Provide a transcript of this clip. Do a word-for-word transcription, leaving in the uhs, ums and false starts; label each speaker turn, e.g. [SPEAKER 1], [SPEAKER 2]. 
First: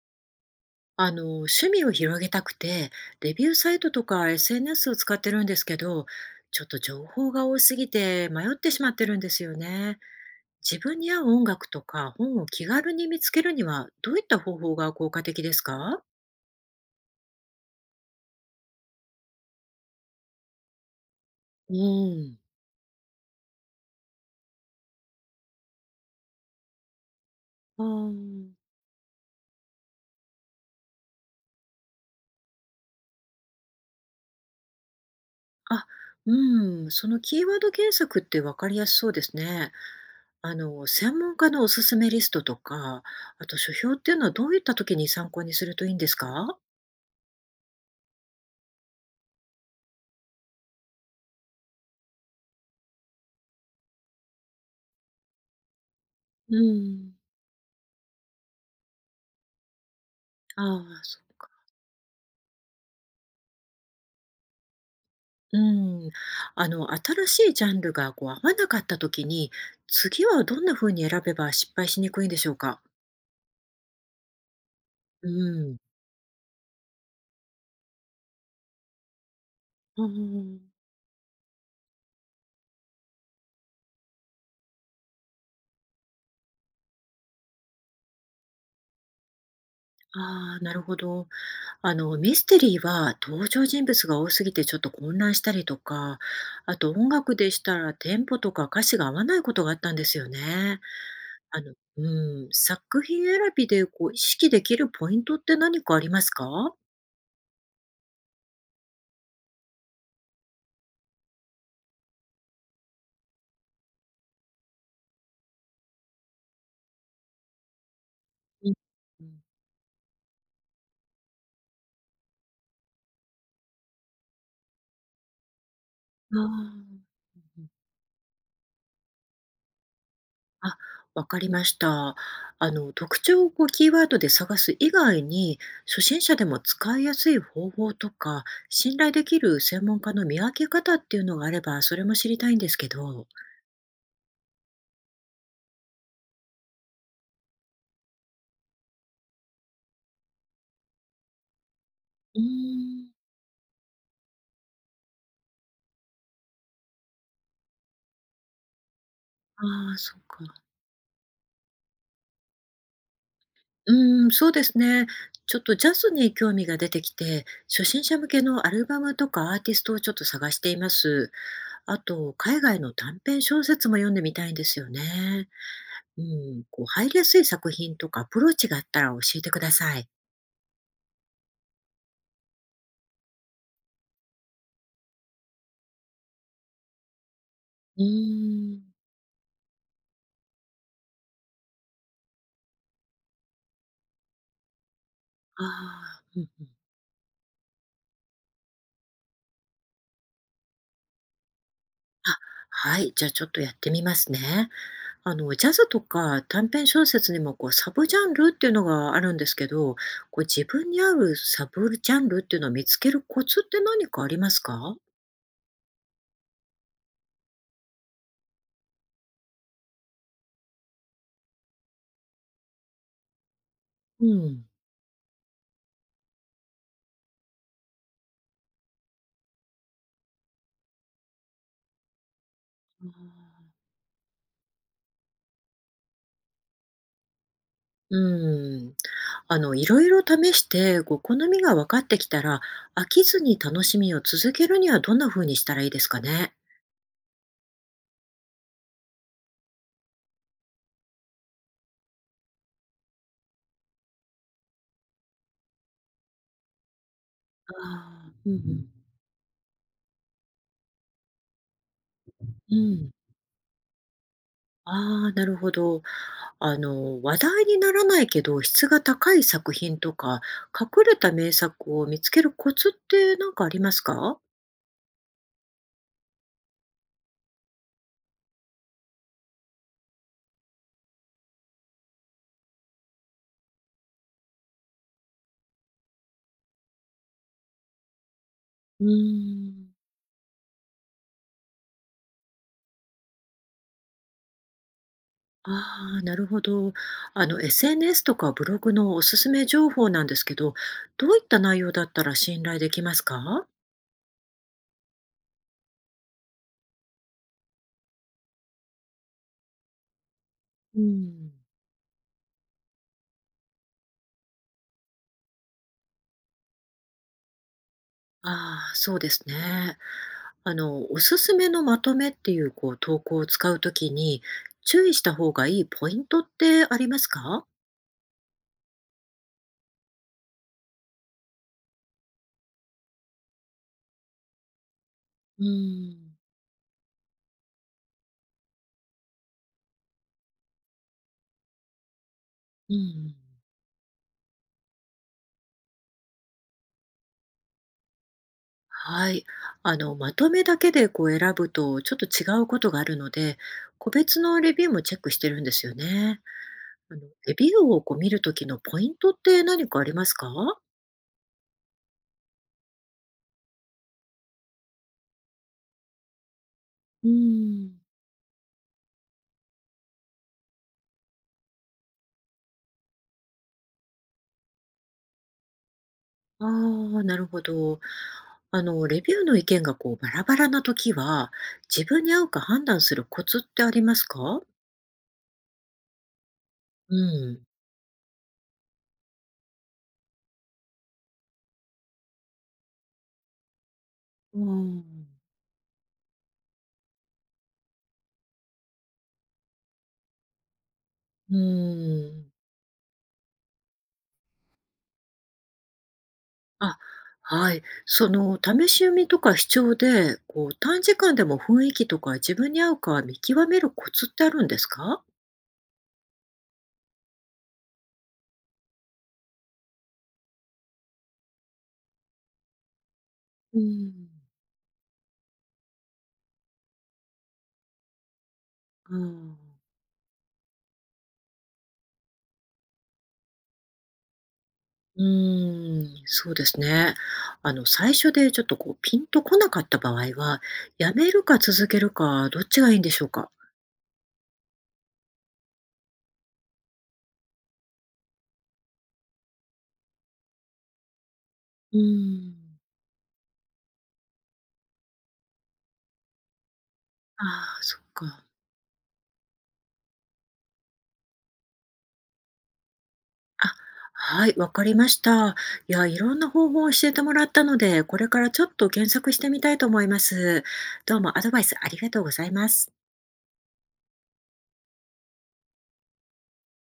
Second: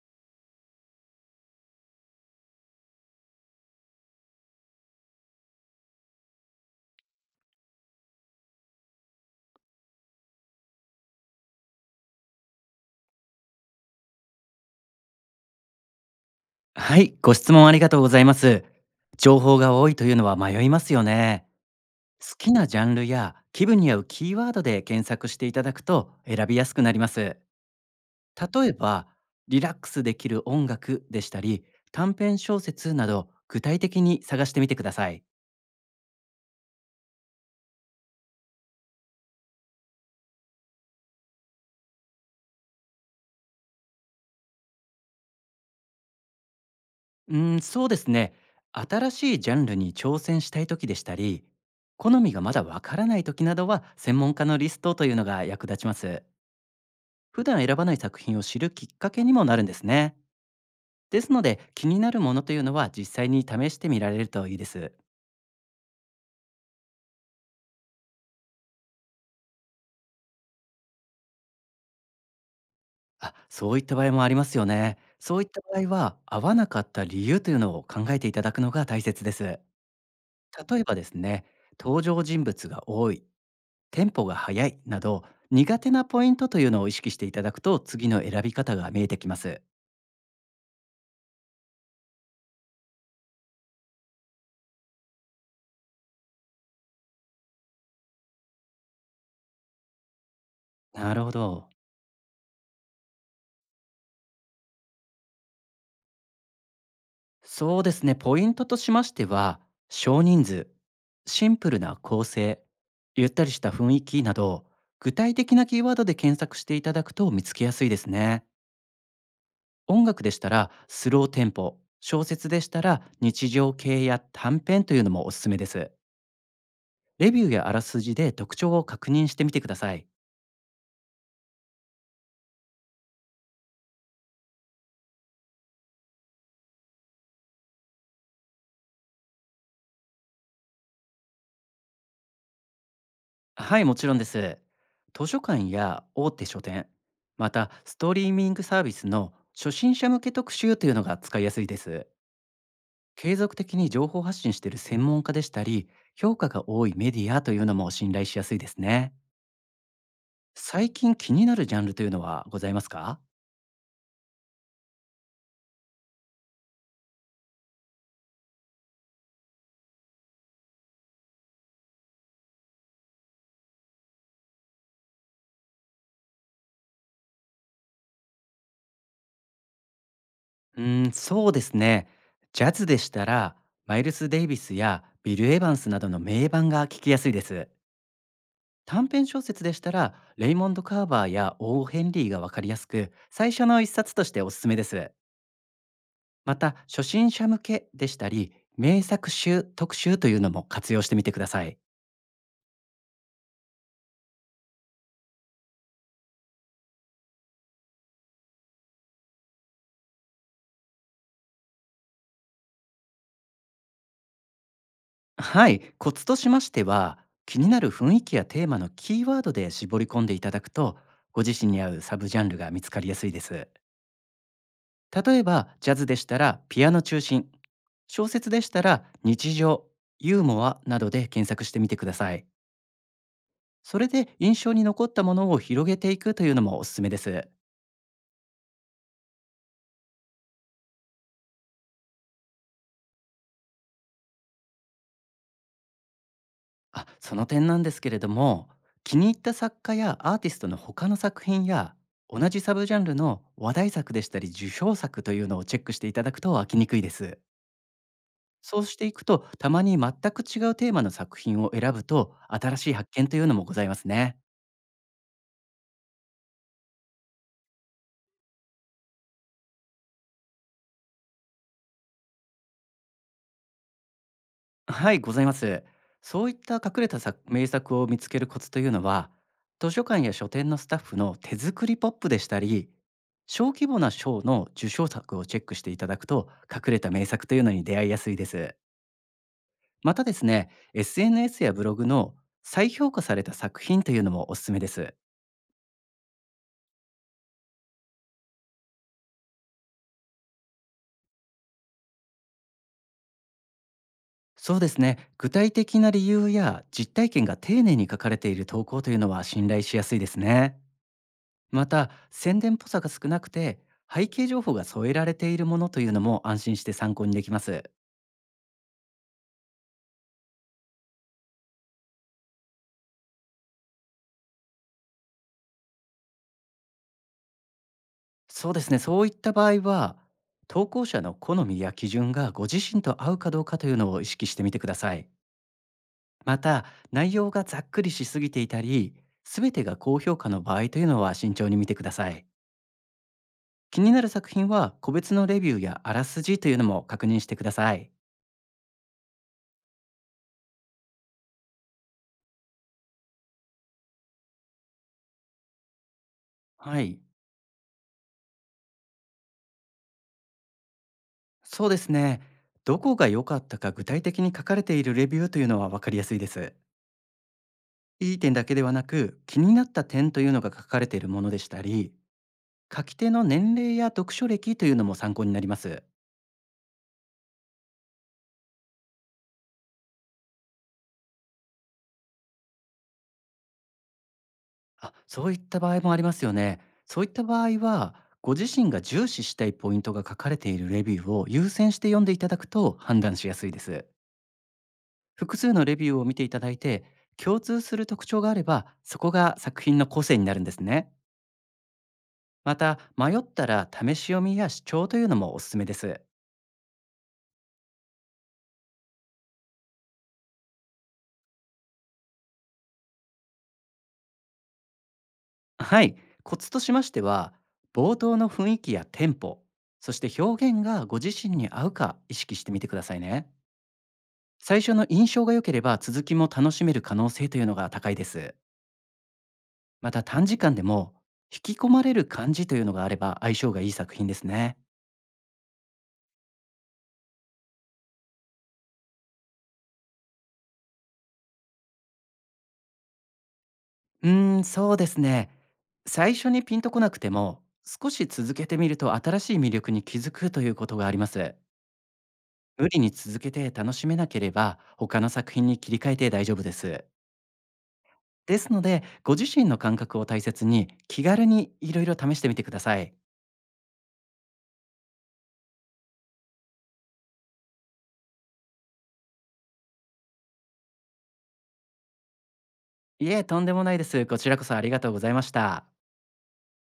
[SPEAKER 1] あの、趣味を広げたくて、レビューサイトとか エスエヌエス を使ってるんですけど、ちょっと情報が多すぎて迷ってしまってるんですよね。自分に合う音楽とか本を気軽に見つけるには、どういった方法が効果的ですか？
[SPEAKER 2] はい、ご質問ありがとうございます。情報が多いというのは迷いますよね。
[SPEAKER 1] う
[SPEAKER 2] 好
[SPEAKER 1] ん。
[SPEAKER 2] きなジャンルや気分に合うキーワードで検索していただくと選びやすくなります。
[SPEAKER 1] あー
[SPEAKER 2] 例えば、リラックスできる音楽でしたり、短編小説など具体的に探してみてください。
[SPEAKER 1] あ、うん、そのキーワード検索って分かりやすそうですね。あの、専門家のおすすめリストとか、あと書評っていうのはどういった時に参考にするといいんですか？
[SPEAKER 2] うーん、そうですね。新しいジャンルに挑戦したい時でしたり、好みがまだわからない時などは専門家のリストというのが役立ちます。
[SPEAKER 1] うん。
[SPEAKER 2] 普段選ばない作品を知るきっかけにもなるんですね。
[SPEAKER 1] ああそ
[SPEAKER 2] で
[SPEAKER 1] う。
[SPEAKER 2] すので、気になるものというのは実際に試してみられるといいです。
[SPEAKER 1] うん。あの、新しいジャンルがこう合わなかった時に、次はどんな風に選べば失敗しにくいんでしょうか？
[SPEAKER 2] あ、そういった場合もありますよね。
[SPEAKER 1] う
[SPEAKER 2] そういった
[SPEAKER 1] ん。
[SPEAKER 2] 場合は、合わなかった理由というのを考えていただくのが大切です。
[SPEAKER 1] うん。
[SPEAKER 2] 例えばですね、登場人物が多い、テンポが速いなど、苦手なポイントというのを意識していただくと、次の選び方が見えてきます。
[SPEAKER 1] ああ、なるほど。あの、ミステリーは登場人物が多すぎてちょっと混乱したりとか、あと音楽でしたらテンポとか歌詞が合わないことがあったんですよね。
[SPEAKER 2] なるほ
[SPEAKER 1] あ
[SPEAKER 2] ど。
[SPEAKER 1] の、うん、作品選びでこう意識できるポイントって何かありますか？
[SPEAKER 2] そうですね、ポイントとしましては、少人数、シンプルな構成、ゆったりした雰囲気など、具体的なキーワードで検索していただくと見つけやすいですね。
[SPEAKER 1] うん。
[SPEAKER 2] 音楽でしたらスローテンポ、小説でしたら日常系や短編というのもおすすめです。
[SPEAKER 1] ああー。
[SPEAKER 2] レビューやあらすじで特徴を確認してみてください。
[SPEAKER 1] あ、わかりました。あの、特徴をこうキーワードで探す以外に、初心者でも使いやすい方法とか、信頼できる専門家の見分け方っていうのがあれば、それも知りたいんですけど。
[SPEAKER 2] はい、もちろんです。図書館や大手書店、またストリーミングサービスの初心者向け特集というのが使いやすいです。
[SPEAKER 1] うーん。
[SPEAKER 2] 継続的に情報発信している専門家でしたり、評価が多いメディアというのも信頼しやすいですね。
[SPEAKER 1] ああ、そうか。
[SPEAKER 2] 最近気になるジャンルというのはございますか？
[SPEAKER 1] うーん、そうですね。ちょっとジャズに興味が出てきて、初心者向けのアルバムとかアーティストをちょっと探しています。あと、海外の短編小説も読んでみたいんですよね。うん、こう入りやすい作品とかアプローチがあったら教えてください。
[SPEAKER 2] うーんそうですね。ジャズでしたら、マイルス・デイビスやビル・エヴァンスなどの名盤が聞きやすいです。
[SPEAKER 1] うーん。
[SPEAKER 2] 短編小説でしたら、レイモンド・カーバーやオー・ヘンリーがわかりやすく、最初の一冊としておすすめです。
[SPEAKER 1] ああ。うん
[SPEAKER 2] ま
[SPEAKER 1] うん。
[SPEAKER 2] た初心者向けでしたり名作集特集というのも活用してみてください。
[SPEAKER 1] あ、はい、じゃあちょっとやってみますね。あの、ジャズとか短編小説にもこうサブジャンルっていうのがあるんですけど、こう自分に合うサブジャンルっていうのを見つけるコツって何かありますか？
[SPEAKER 2] はい、コツとしましては、気になる雰囲気やテーマのキーワードで絞り込んでいただくと、ご自身に合うサブジャンルが見つかりやすいです。
[SPEAKER 1] うん。
[SPEAKER 2] 例えば、ジャズでしたらピアノ中心、小説でしたら日常、ユーモアなどで検索してみてください。それで印象に残ったものを広げていくというのもおすすめです。
[SPEAKER 1] うん。あの、いろいろ試して、ご好みが分かってきたら、飽きずに楽しみを続けるにはどんな風にしたらいいですかね？
[SPEAKER 2] あ、その点なんですけれども、気に入った作家やアーティストの他の作品や、同じサブジャンルの話題作でしたり受賞作というのをチェックしていただくと飽きにくいです。
[SPEAKER 1] ああ、うんう
[SPEAKER 2] そう
[SPEAKER 1] ん。
[SPEAKER 2] していくと、たまに全く違うテーマの作品を選ぶと、
[SPEAKER 1] う
[SPEAKER 2] 新しい発
[SPEAKER 1] ん。
[SPEAKER 2] 見というのもございますね。
[SPEAKER 1] ああ、なるほど。あの、話題にならないけど、質が高い作品とか、隠れた名作を見つけるコツって何かありますか？
[SPEAKER 2] はい、ございます。そういった隠れた作名作を見つけるコツというのは、図書館や書店のスタッフの手作りポップでしたり、小規模な賞の受賞作をチェックしていただくと、隠れた名作というのに出会いやすいです。
[SPEAKER 1] うーん。
[SPEAKER 2] またですね、エスエヌエス やブログの再評価された作品というのもおすすめです。
[SPEAKER 1] ああ、なるほど。あの、エスエヌエス とかブログのおすすめ情報なんですけど、どういった内容だったら信頼できますか？
[SPEAKER 2] そうですね、具体的な理由や実体験が丁寧に書かれている投稿というのは信頼しやすいですね。
[SPEAKER 1] うん。
[SPEAKER 2] また宣伝っぽさが少なくて、背景情報が添えられているものというのも安心して参考にできます。
[SPEAKER 1] ああ、そうですね。あの、おすすめのまとめっていう、こう、投稿を使うときに、注意した方がいいポイントってありますか？
[SPEAKER 2] そうですね、そういった場合は、投稿者の好みや基準がご自身と合うかどうかというのを意識してみてください。
[SPEAKER 1] うーん、
[SPEAKER 2] また、内容がざっくりしすぎていたり、全てが高評価の場合というのは慎重に見てください。
[SPEAKER 1] うん。
[SPEAKER 2] 気になる作品は個別のレビューやあらすじというのも確認してください。
[SPEAKER 1] はい。あの、まとめだけでこう選ぶとちょっと違うことがあるので、個別のレビューもチェックしてるんですよね。
[SPEAKER 2] は
[SPEAKER 1] あ
[SPEAKER 2] い、
[SPEAKER 1] の、レビューをこう見るときのポイントって何かありますか？
[SPEAKER 2] そうですね。どこが良かったか具体的に書かれているレビューというのは分かりやすいです。
[SPEAKER 1] うーん。
[SPEAKER 2] いい点だけではなく、気になった点というのが書かれているものでしたり、書き手の年齢や読書歴というのも参考になります。
[SPEAKER 1] ああ、なるほど。あの、レビューの意見がこうバラバラな時は、自分に合うか判断するコツってありますか？
[SPEAKER 2] あ、そういった場合もありますよね。
[SPEAKER 1] う
[SPEAKER 2] そういった
[SPEAKER 1] ん。
[SPEAKER 2] 場合は、ご自身が重視したいポイントが書かれているレビューを優先して読んでいただくと判断しやすいです。
[SPEAKER 1] うーん。
[SPEAKER 2] 複数のレビューを見ていただいて、共通する特徴があれば、そこが作品の個性になるんですね。
[SPEAKER 1] うーん。
[SPEAKER 2] また、迷ったら試し読みや視聴というのもおすすめです。
[SPEAKER 1] あ、はい。その試し読みとか視聴で、こう短時間でも雰囲気とか自分に合うか見極めるコツってあるんですか？
[SPEAKER 2] はい、コツとしましては、冒頭の雰囲気やテンポ、そして表現がご自身に合うか意識してみてくださいね。
[SPEAKER 1] うーん。
[SPEAKER 2] 最初の印象が良ければ続きも楽しめる可能性というのが高いです。
[SPEAKER 1] あ。ん。
[SPEAKER 2] また短時間でも引き込まれる感じというのがあれば相性がいい作品ですね。
[SPEAKER 1] うーん、そうですね。あの、最初でちょっとこうピンとこなかった場合は、やめるか続けるかどっちがいいんでしょうか？
[SPEAKER 2] うーん、そうですね。最初にピンとこなくても少し続けてみると新しい魅力に気づくということがあります。
[SPEAKER 1] うーん。
[SPEAKER 2] 無理に続けて楽しめなければ他の作品に切り替えて大丈夫です。
[SPEAKER 1] ああ、そっか。
[SPEAKER 2] ですのでご自身の感覚を大切に、気軽にいろいろ試してみてください。
[SPEAKER 1] あ、はい、わかりました。いや、いろんな方法を教えてもらったので、これからちょっと検索してみたいと思います。どうもアドバイスありがとうございます。
[SPEAKER 2] いえ、とんでもないです。こちらこそありがとうございました。